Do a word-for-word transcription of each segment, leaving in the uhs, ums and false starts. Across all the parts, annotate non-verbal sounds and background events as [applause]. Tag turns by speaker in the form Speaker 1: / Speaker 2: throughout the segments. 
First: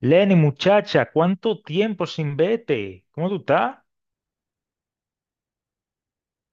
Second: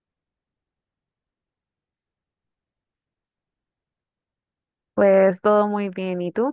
Speaker 1: Lenny, muchacha, ¿cuánto tiempo sin vete? ¿Cómo tú estás?
Speaker 2: Pues todo muy bien, ¿y tú?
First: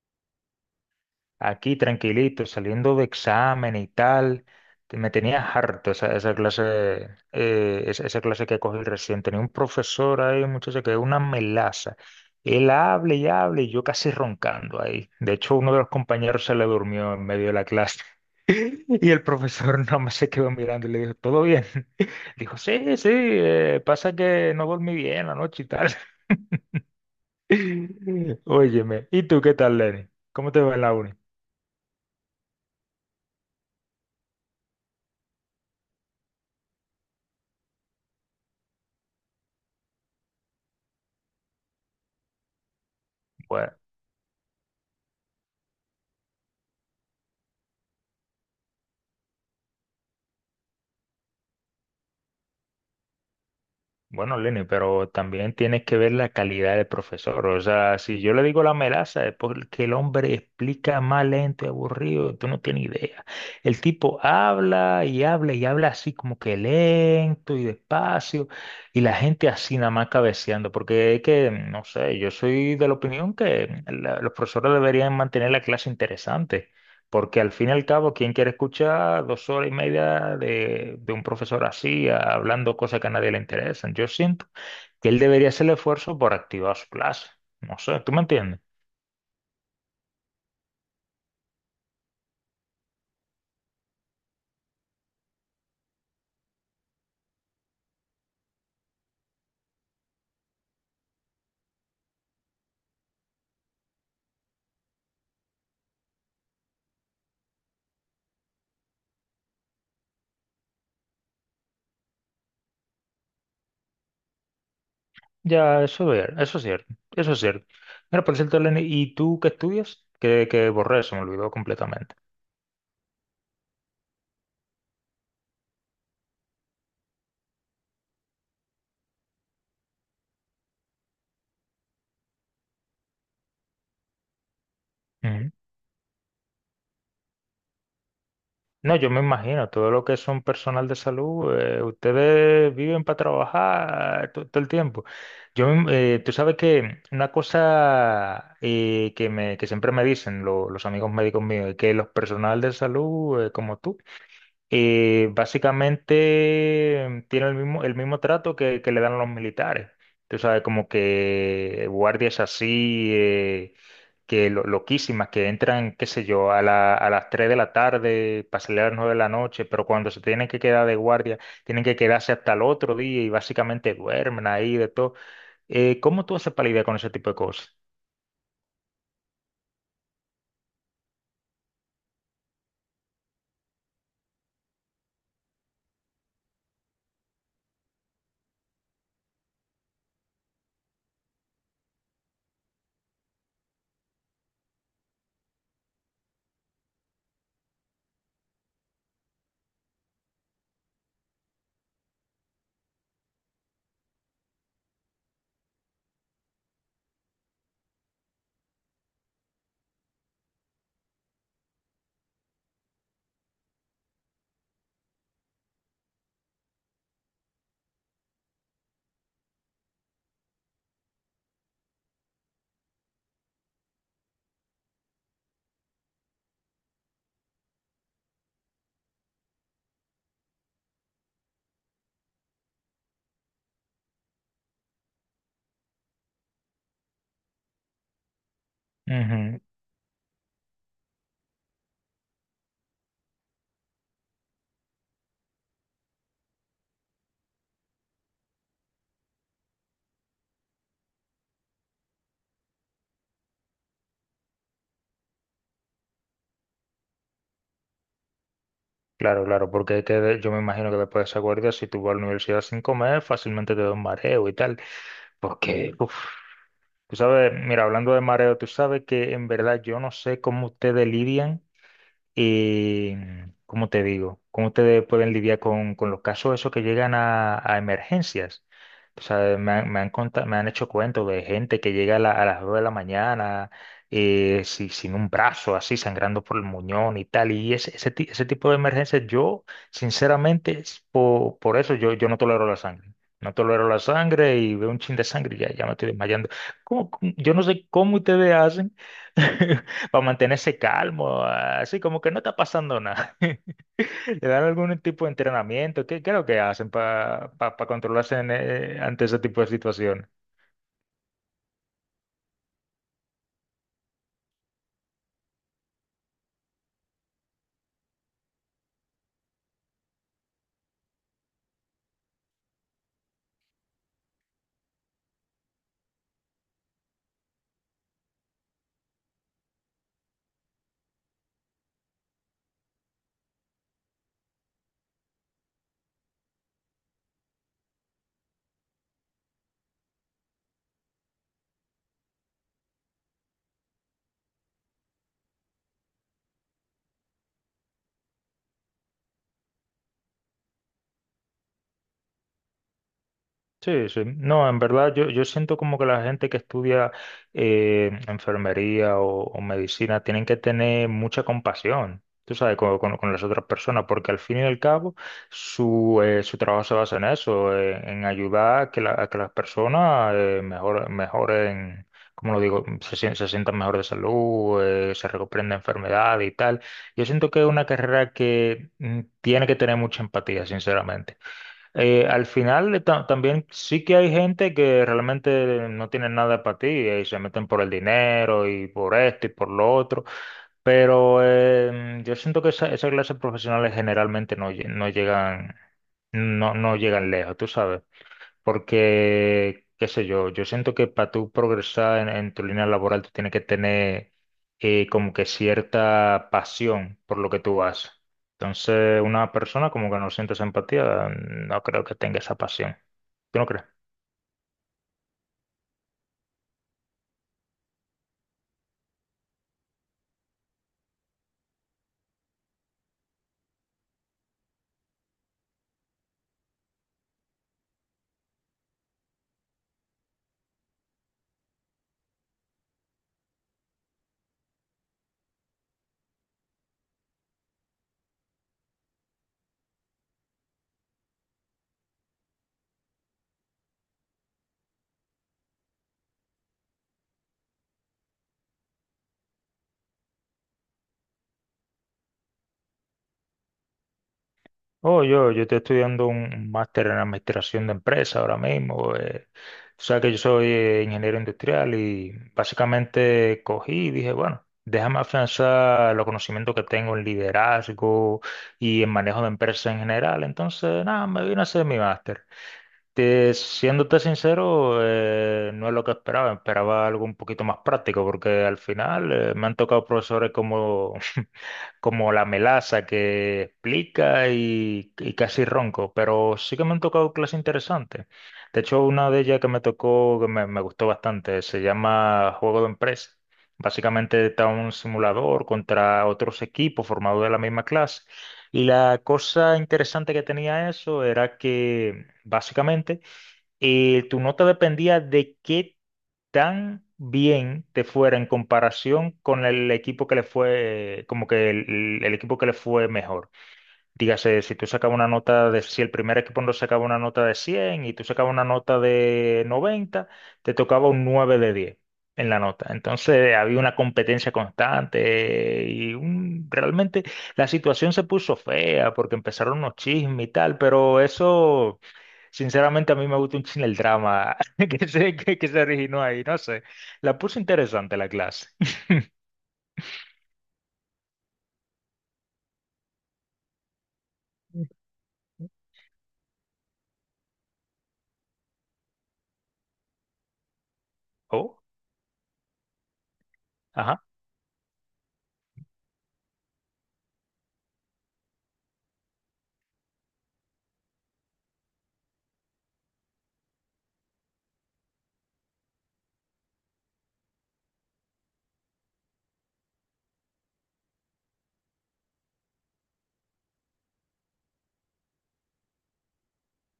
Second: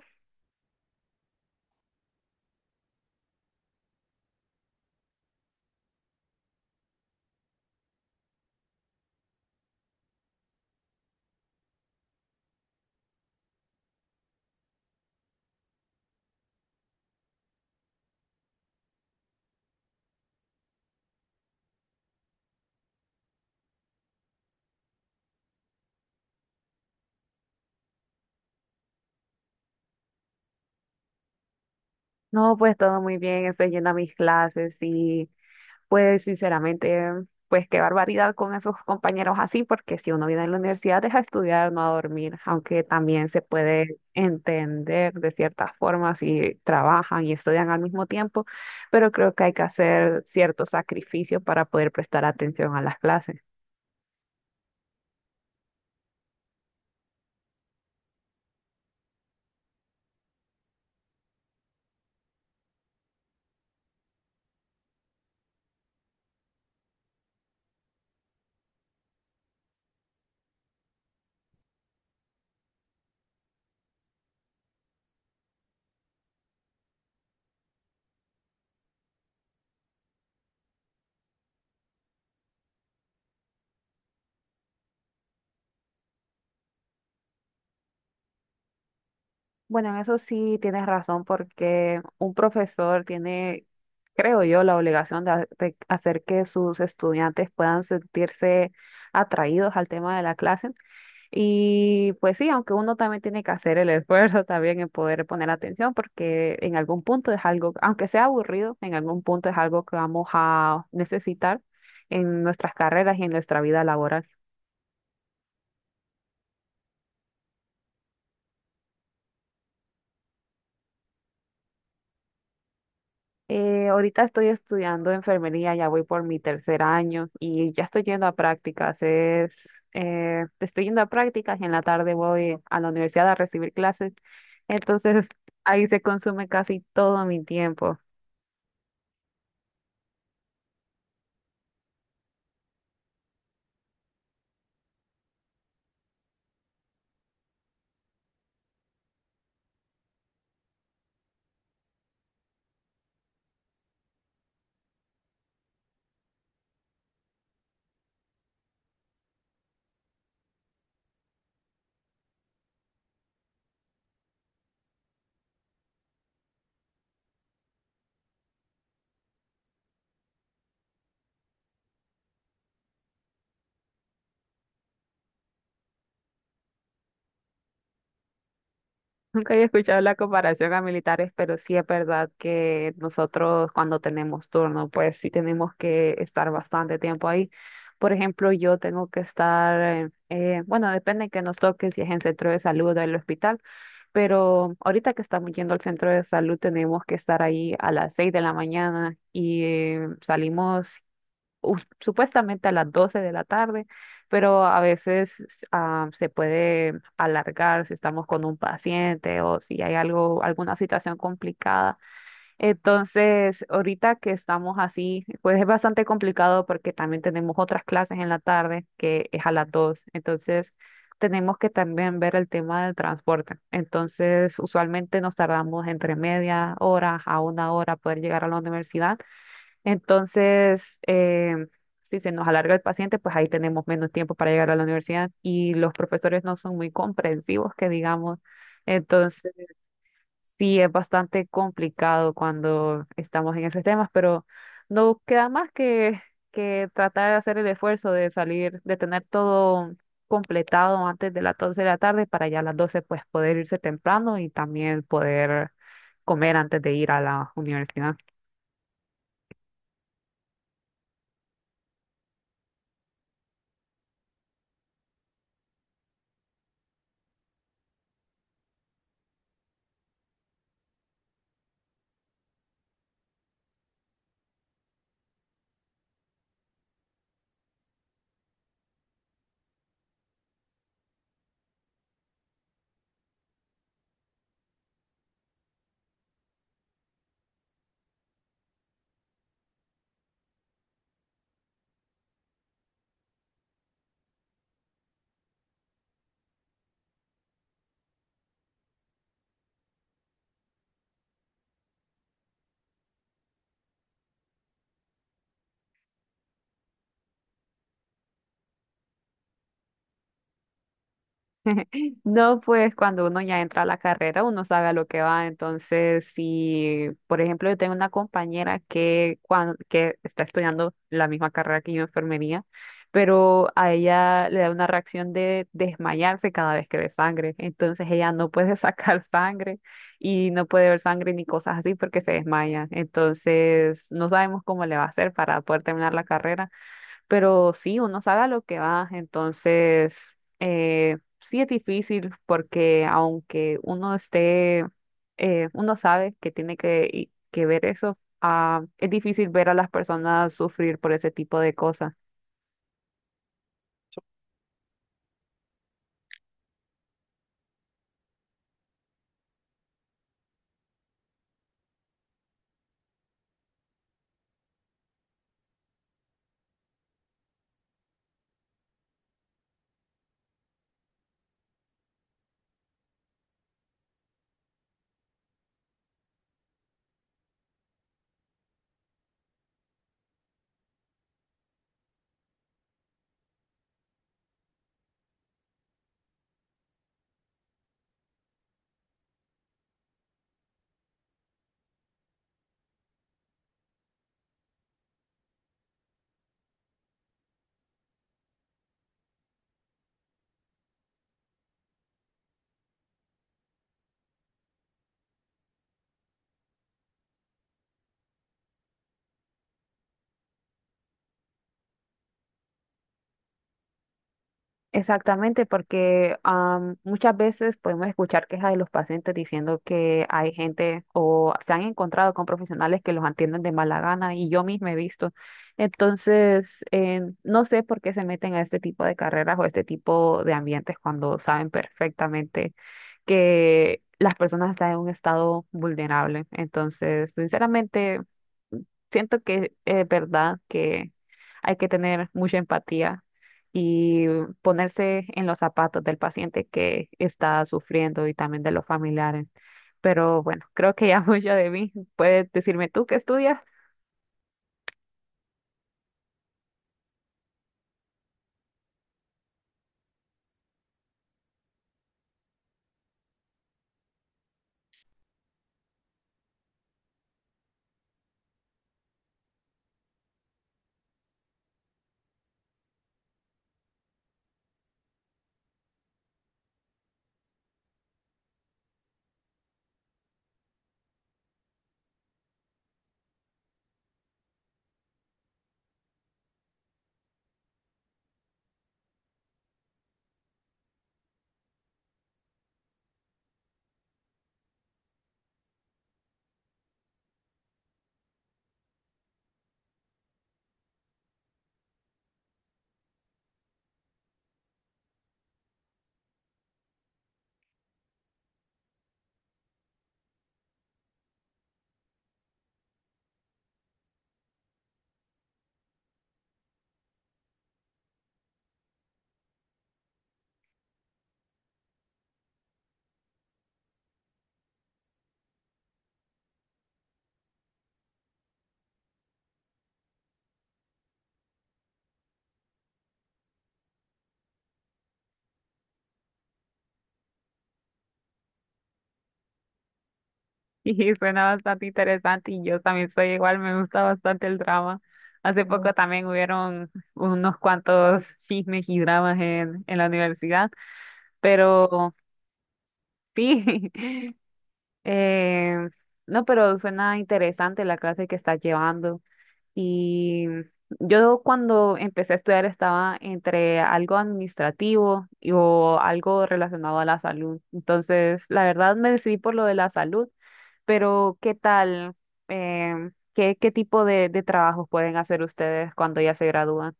Speaker 1: Aquí tranquilito, saliendo de examen y tal. Te- Me tenía harto esa, esa clase, eh, esa, esa clase que cogí recién. Tenía un profesor ahí, muchacha, que es una melaza. Él habla y habla y yo casi roncando ahí. De hecho, uno de los compañeros se le durmió en medio de la clase. [laughs] Y el profesor [laughs] nada más se quedó mirando y le dijo, ¿todo bien? [laughs] Dijo, sí, sí, eh, pasa que no dormí bien la noche y tal. [laughs] Óyeme, ¿y tú qué tal, Lenny? ¿Cómo te va en la uni?
Speaker 2: No, pues todo muy bien, estoy yendo a mis clases y pues sinceramente, pues qué barbaridad con esos compañeros así, porque si uno viene a la universidad es a estudiar, no a dormir, aunque también se
Speaker 1: Bueno,
Speaker 2: puede entender de ciertas formas si trabajan y estudian al mismo tiempo, pero creo que hay que hacer ciertos sacrificios para poder prestar atención a las clases.
Speaker 1: bueno, Lenny, pero también tienes que ver la calidad del profesor. O sea, si yo le digo la melaza, es porque el hombre explica más lento y aburrido, tú no tienes idea. El tipo habla y habla y habla así como que lento y despacio, y la gente así nada más cabeceando, porque es que, no sé, yo soy de la opinión que la- los profesores deberían mantener la clase interesante. Porque al fin y al cabo, ¿quién quiere escuchar dos horas y media de, de un profesor así, a- hablando cosas que a nadie le interesan? Yo siento que él debería hacer el esfuerzo por activar su clase. No sé, ¿tú me entiendes?
Speaker 2: Bueno, en eso sí tienes razón, porque un profesor tiene, creo yo, la obligación de, ha- de hacer que sus estudiantes puedan sentirse atraídos al tema de la clase. Y pues sí, aunque uno también tiene que hacer el [laughs] esfuerzo también en poder poner atención, porque en algún punto es algo, aunque sea aburrido, en algún punto es algo que vamos a necesitar en nuestras carreras y en nuestra vida laboral.
Speaker 1: Ya, eso es, eso es cierto, eso es cierto. Mira, por cierto, Lenny, ¿y tú qué estudias? Que, que borré, se me olvidó completamente.
Speaker 2: Eh, ahorita estoy estudiando enfermería, ya voy por mi tercer año y ya estoy yendo a prácticas. Es, eh, estoy yendo a prácticas y en la tarde voy a la universidad a recibir clases. Entonces ahí se consume casi todo mi tiempo.
Speaker 1: No, yo me imagino, todo lo que son personal de salud, eh, ustedes viven para trabajar to- todo, el tiempo. Yo, me- eh, tú sabes que una cosa eh, que, me, que siempre me dicen lo- los amigos médicos míos es que los personal de salud, eh, como tú, y básicamente tiene el mismo, el mismo trato que, que le dan a los militares. Tú sabes, como que guardias así, eh, que lo- loquísimas, que entran, qué sé yo, a la- a las tres de la tarde para salir a las nueve de la noche, pero cuando se tienen que quedar de guardia, tienen que quedarse hasta el otro día y básicamente duermen ahí de todo. Eh, ¿cómo tú haces para lidiar con ese tipo de cosas?
Speaker 2: Nunca había escuchado la comparación a militares, pero sí es verdad que nosotros cuando tenemos turno, pues sí tenemos que estar bastante tiempo ahí. Por ejemplo, yo tengo que estar, eh, eh, bueno, depende que nos toque, si es en centro de salud o el hospital, pero ahorita que estamos yendo al centro de salud tenemos que estar ahí a las seis de la mañana y eh, salimos us- supuestamente a las doce de la tarde, pero a veces ah, se puede alargar si estamos con un paciente o si hay algo, alguna situación complicada. Entonces, ahorita que estamos así, pues es bastante complicado porque también tenemos otras clases en la tarde que es a las dos. Entonces, tenemos que también ver el tema del transporte. Entonces, usualmente nos tardamos entre media hora a una hora poder llegar a la universidad entonces, em, si se nos alarga el paciente, pues ahí tenemos menos tiempo para llegar a la universidad y los profesores no son muy comprensivos, que digamos. Entonces,
Speaker 1: Ujú.
Speaker 2: sí es bastante complicado cuando estamos en esos temas, pero no queda más que, que tratar de hacer el esfuerzo de salir, de tener todo completado antes de las doce de la tarde para ya a las doce pues poder irse temprano y también poder comer antes de ir a la universidad.
Speaker 1: Claro, claro, porque hay que, de- yo me imagino que después de esa guardia, si tú vas a la universidad sin comer, fácilmente te da un mareo y tal. Porque, uf, tú sabes, mira, hablando de mareo, tú sabes que en verdad yo no sé cómo ustedes lidian. Y, ¿cómo te digo? ¿Cómo ustedes pueden lidiar con, con los casos esos que llegan a, a emergencias? O sea, me han, me han, conta- me han hecho cuentos de gente que llega a, la- a las dos de la mañana eh, si- sin un brazo, así sangrando por el muñón y tal. Y ese, ese, ti- ese tipo de emergencias, yo, sinceramente, es por por, eso yo, yo no tolero la sangre. No tolero la sangre y veo un chin de sangre y ya, ya me estoy desmayando. ¿Cómo- cómo? Yo no sé cómo ustedes hacen [laughs] [laughs] para mantenerse calmo, así como que no está pasando nada. [laughs] ¿Le dan algún tipo de entrenamiento? ¿Qué, qué es lo que hacen para controlarse en, eh, ante ese tipo de situaciones?
Speaker 2: No, pues cuando uno ya entra a la carrera, uno sabe a lo que va. Entonces, si, por ejemplo, yo tengo una compañera que, cuan- que está estudiando la misma carrera que yo, enfermería, pero a ella le da una reacción de desmayarse cada vez que ve sangre. Entonces, ella no puede [laughs] sacar sangre y no puede ver sangre ni cosas así porque se desmaya. Entonces, no sabemos cómo le va a hacer para poder terminar la carrera pero sí, uno sabe a lo que va, entonces eh, sí es difícil porque aunque uno esté, eh, uno sabe que tiene que, y- que ver eso, ah, es difícil ver a las personas sufrir por ese tipo de cosas.
Speaker 1: Sí, sí. No, en verdad yo, yo, siento como que la gente que estudia eh, enfermería o, o medicina tienen que tener mucha compasión, tú sabes, con, con- con las otras personas, porque al fin y al cabo su, eh, su trabajo se basa en eso, eh, en ayudar a que, la- a que las personas eh, mejor, mejoren, como lo digo, se, sien- se sientan mejor de salud, eh, se recuperen de enfermedades y tal. Yo siento que es una carrera que mm, tiene que tener mucha empatía, sinceramente. Eh, al final eh, ta- también sí que hay gente que realmente no tiene nada para ti, eh, y se meten por el dinero y por esto y por lo otro, pero em, yo siento que esa, esa clase de profesionales generalmente no, lle- no llegan, no, no llegan lejos, tú sabes. Porque, qué sé yo, yo siento que para tú progresar en, en tu línea laboral, tú tienes que tener eh, como que cierta pasión por lo que tú haces. Entonces, una persona como que no siente esa empatía, no creo que tenga esa pasión. ¿Tú no crees?
Speaker 2: Exactamente, porque am, muchas veces podemos escuchar quejas de los pacientes diciendo que hay gente o se han encontrado con profesionales que los atienden de mala gana y yo misma he visto. Entonces, eh, no sé por qué se meten a este tipo de carreras o este tipo de ambientes cuando saben perfectamente que las personas están en un estado vulnerable. Entonces, sinceramente siento que es verdad que hay que tener mucha empatía y ponerse en los zapatos del paciente que está sufriendo y también de los familiares. Pero bueno, creo que ya [laughs] mucho de mí. Puedes decirme tú qué estudias.
Speaker 1: Oh, yo, yo estoy estudiando un máster en administración de empresas ahora mismo. Eh, tú sabes que yo soy eh, ingeniero industrial y básicamente cogí y dije, bueno, déjame afianzar los conocimientos que tengo en liderazgo y en manejo de empresas en general. Entonces, nada, me vine a hacer mi máster. Te- siéndote sincero, eh, no es lo que esperaba. Esperaba algo un poquito más práctico porque al final eh, me han tocado profesores como [laughs] como la melaza que explica y, y casi ronco, pero sí que me han tocado clases interesantes. De hecho, una de ellas que me tocó, que me, me gustó bastante, se llama Juego de Empresa. Básicamente está un simulador contra otros equipos formados de la misma clase. Y la cosa interesante que tenía eso era que básicamente eh, tu nota dependía de qué tan bien te fuera en comparación con el equipo que le fue, como que el, el equipo que le fue mejor. Dígase, si tú sacabas una nota de, si el primer equipo no sacaba una nota de cien y tú sacabas una nota de noventa, te tocaba un nueve de diez en la nota. Entonces había una competencia constante y un- realmente la situación se puso fea porque empezaron unos chismes y tal, pero eso, sinceramente, a mí me gusta un chin el drama [laughs] que se, que, que se originó ahí, no sé. La puso interesante la clase.
Speaker 2: [laughs] Y suena bastante interesante y yo también soy igual, me gusta bastante el drama.
Speaker 1: [laughs]
Speaker 2: Hace poco también hubieron unos cuantos chismes y dramas en, en la universidad,
Speaker 1: Oh,
Speaker 2: pero sí,
Speaker 1: ajá.
Speaker 2: [laughs] Eh, no, pero suena interesante la clase que estás llevando. Y yo cuando empecé a estudiar estaba entre algo administrativo y, o algo relacionado a la salud. Entonces, la verdad me decidí por lo de la salud, pero ¿qué tal? em, ¿qué, qué tipo de, de trabajos pueden hacer ustedes cuando ya se gradúan?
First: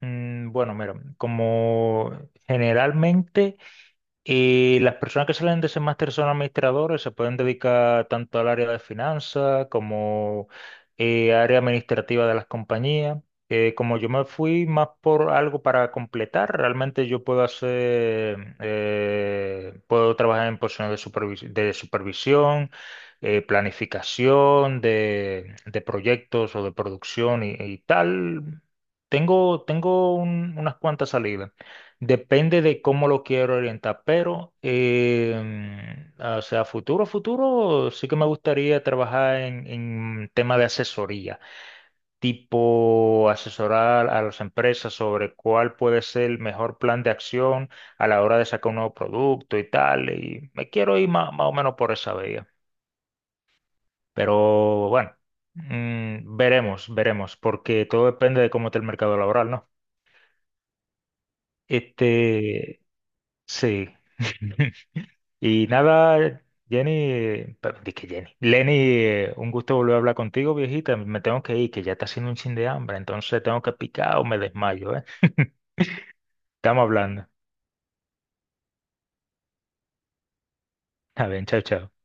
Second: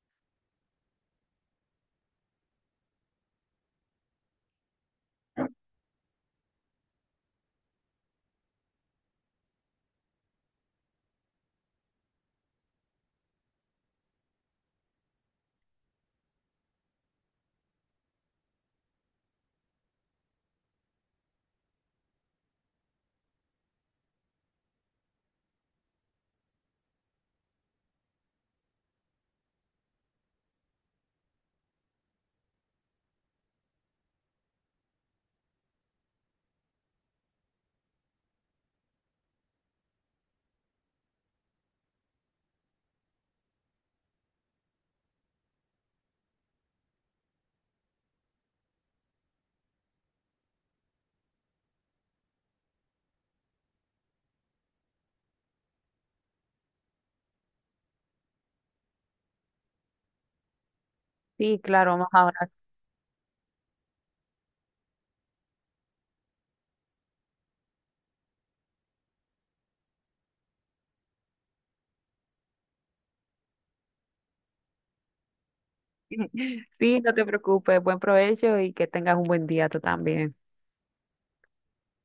Speaker 1: Mm, Bueno, mira, como generalmente y las personas que salen de ese máster son administradores, se pueden dedicar tanto al área de finanzas como eh, área administrativa de las compañías. Eh, como yo me fui más por algo para completar, realmente yo puedo hacer, eh, puedo trabajar en posiciones de supervis- de supervisión, eh, planificación de, de proyectos o de producción y, y tal. Tengo, tengo un- unas cuantas salidas. Depende de cómo lo quiero orientar, pero, em, o sea, futuro, futuro, sí que me gustaría trabajar en, en tema de asesoría, tipo asesorar a las empresas sobre cuál puede ser el mejor plan de acción a la hora de sacar un nuevo producto y tal, y me quiero ir ma- más o menos por esa vía, pero bueno, mm, veremos, veremos, porque todo depende de cómo está el mercado laboral, ¿no?
Speaker 2: Sí, claro, más ahora.
Speaker 1: Este, sí. [laughs] Y nada, Jenny, perdón, que Jenny, Lenny, eh, un gusto volver a hablar contigo, viejita. Me tengo que ir, que ya está haciendo un chin de hambre, entonces tengo que picar o me desmayo, ¿eh? [laughs]
Speaker 2: [laughs]
Speaker 1: Estamos
Speaker 2: Sí, no te
Speaker 1: hablando.
Speaker 2: preocupes. Buen provecho y que tengas un buen día tú también.
Speaker 1: Está bien, chao, chao.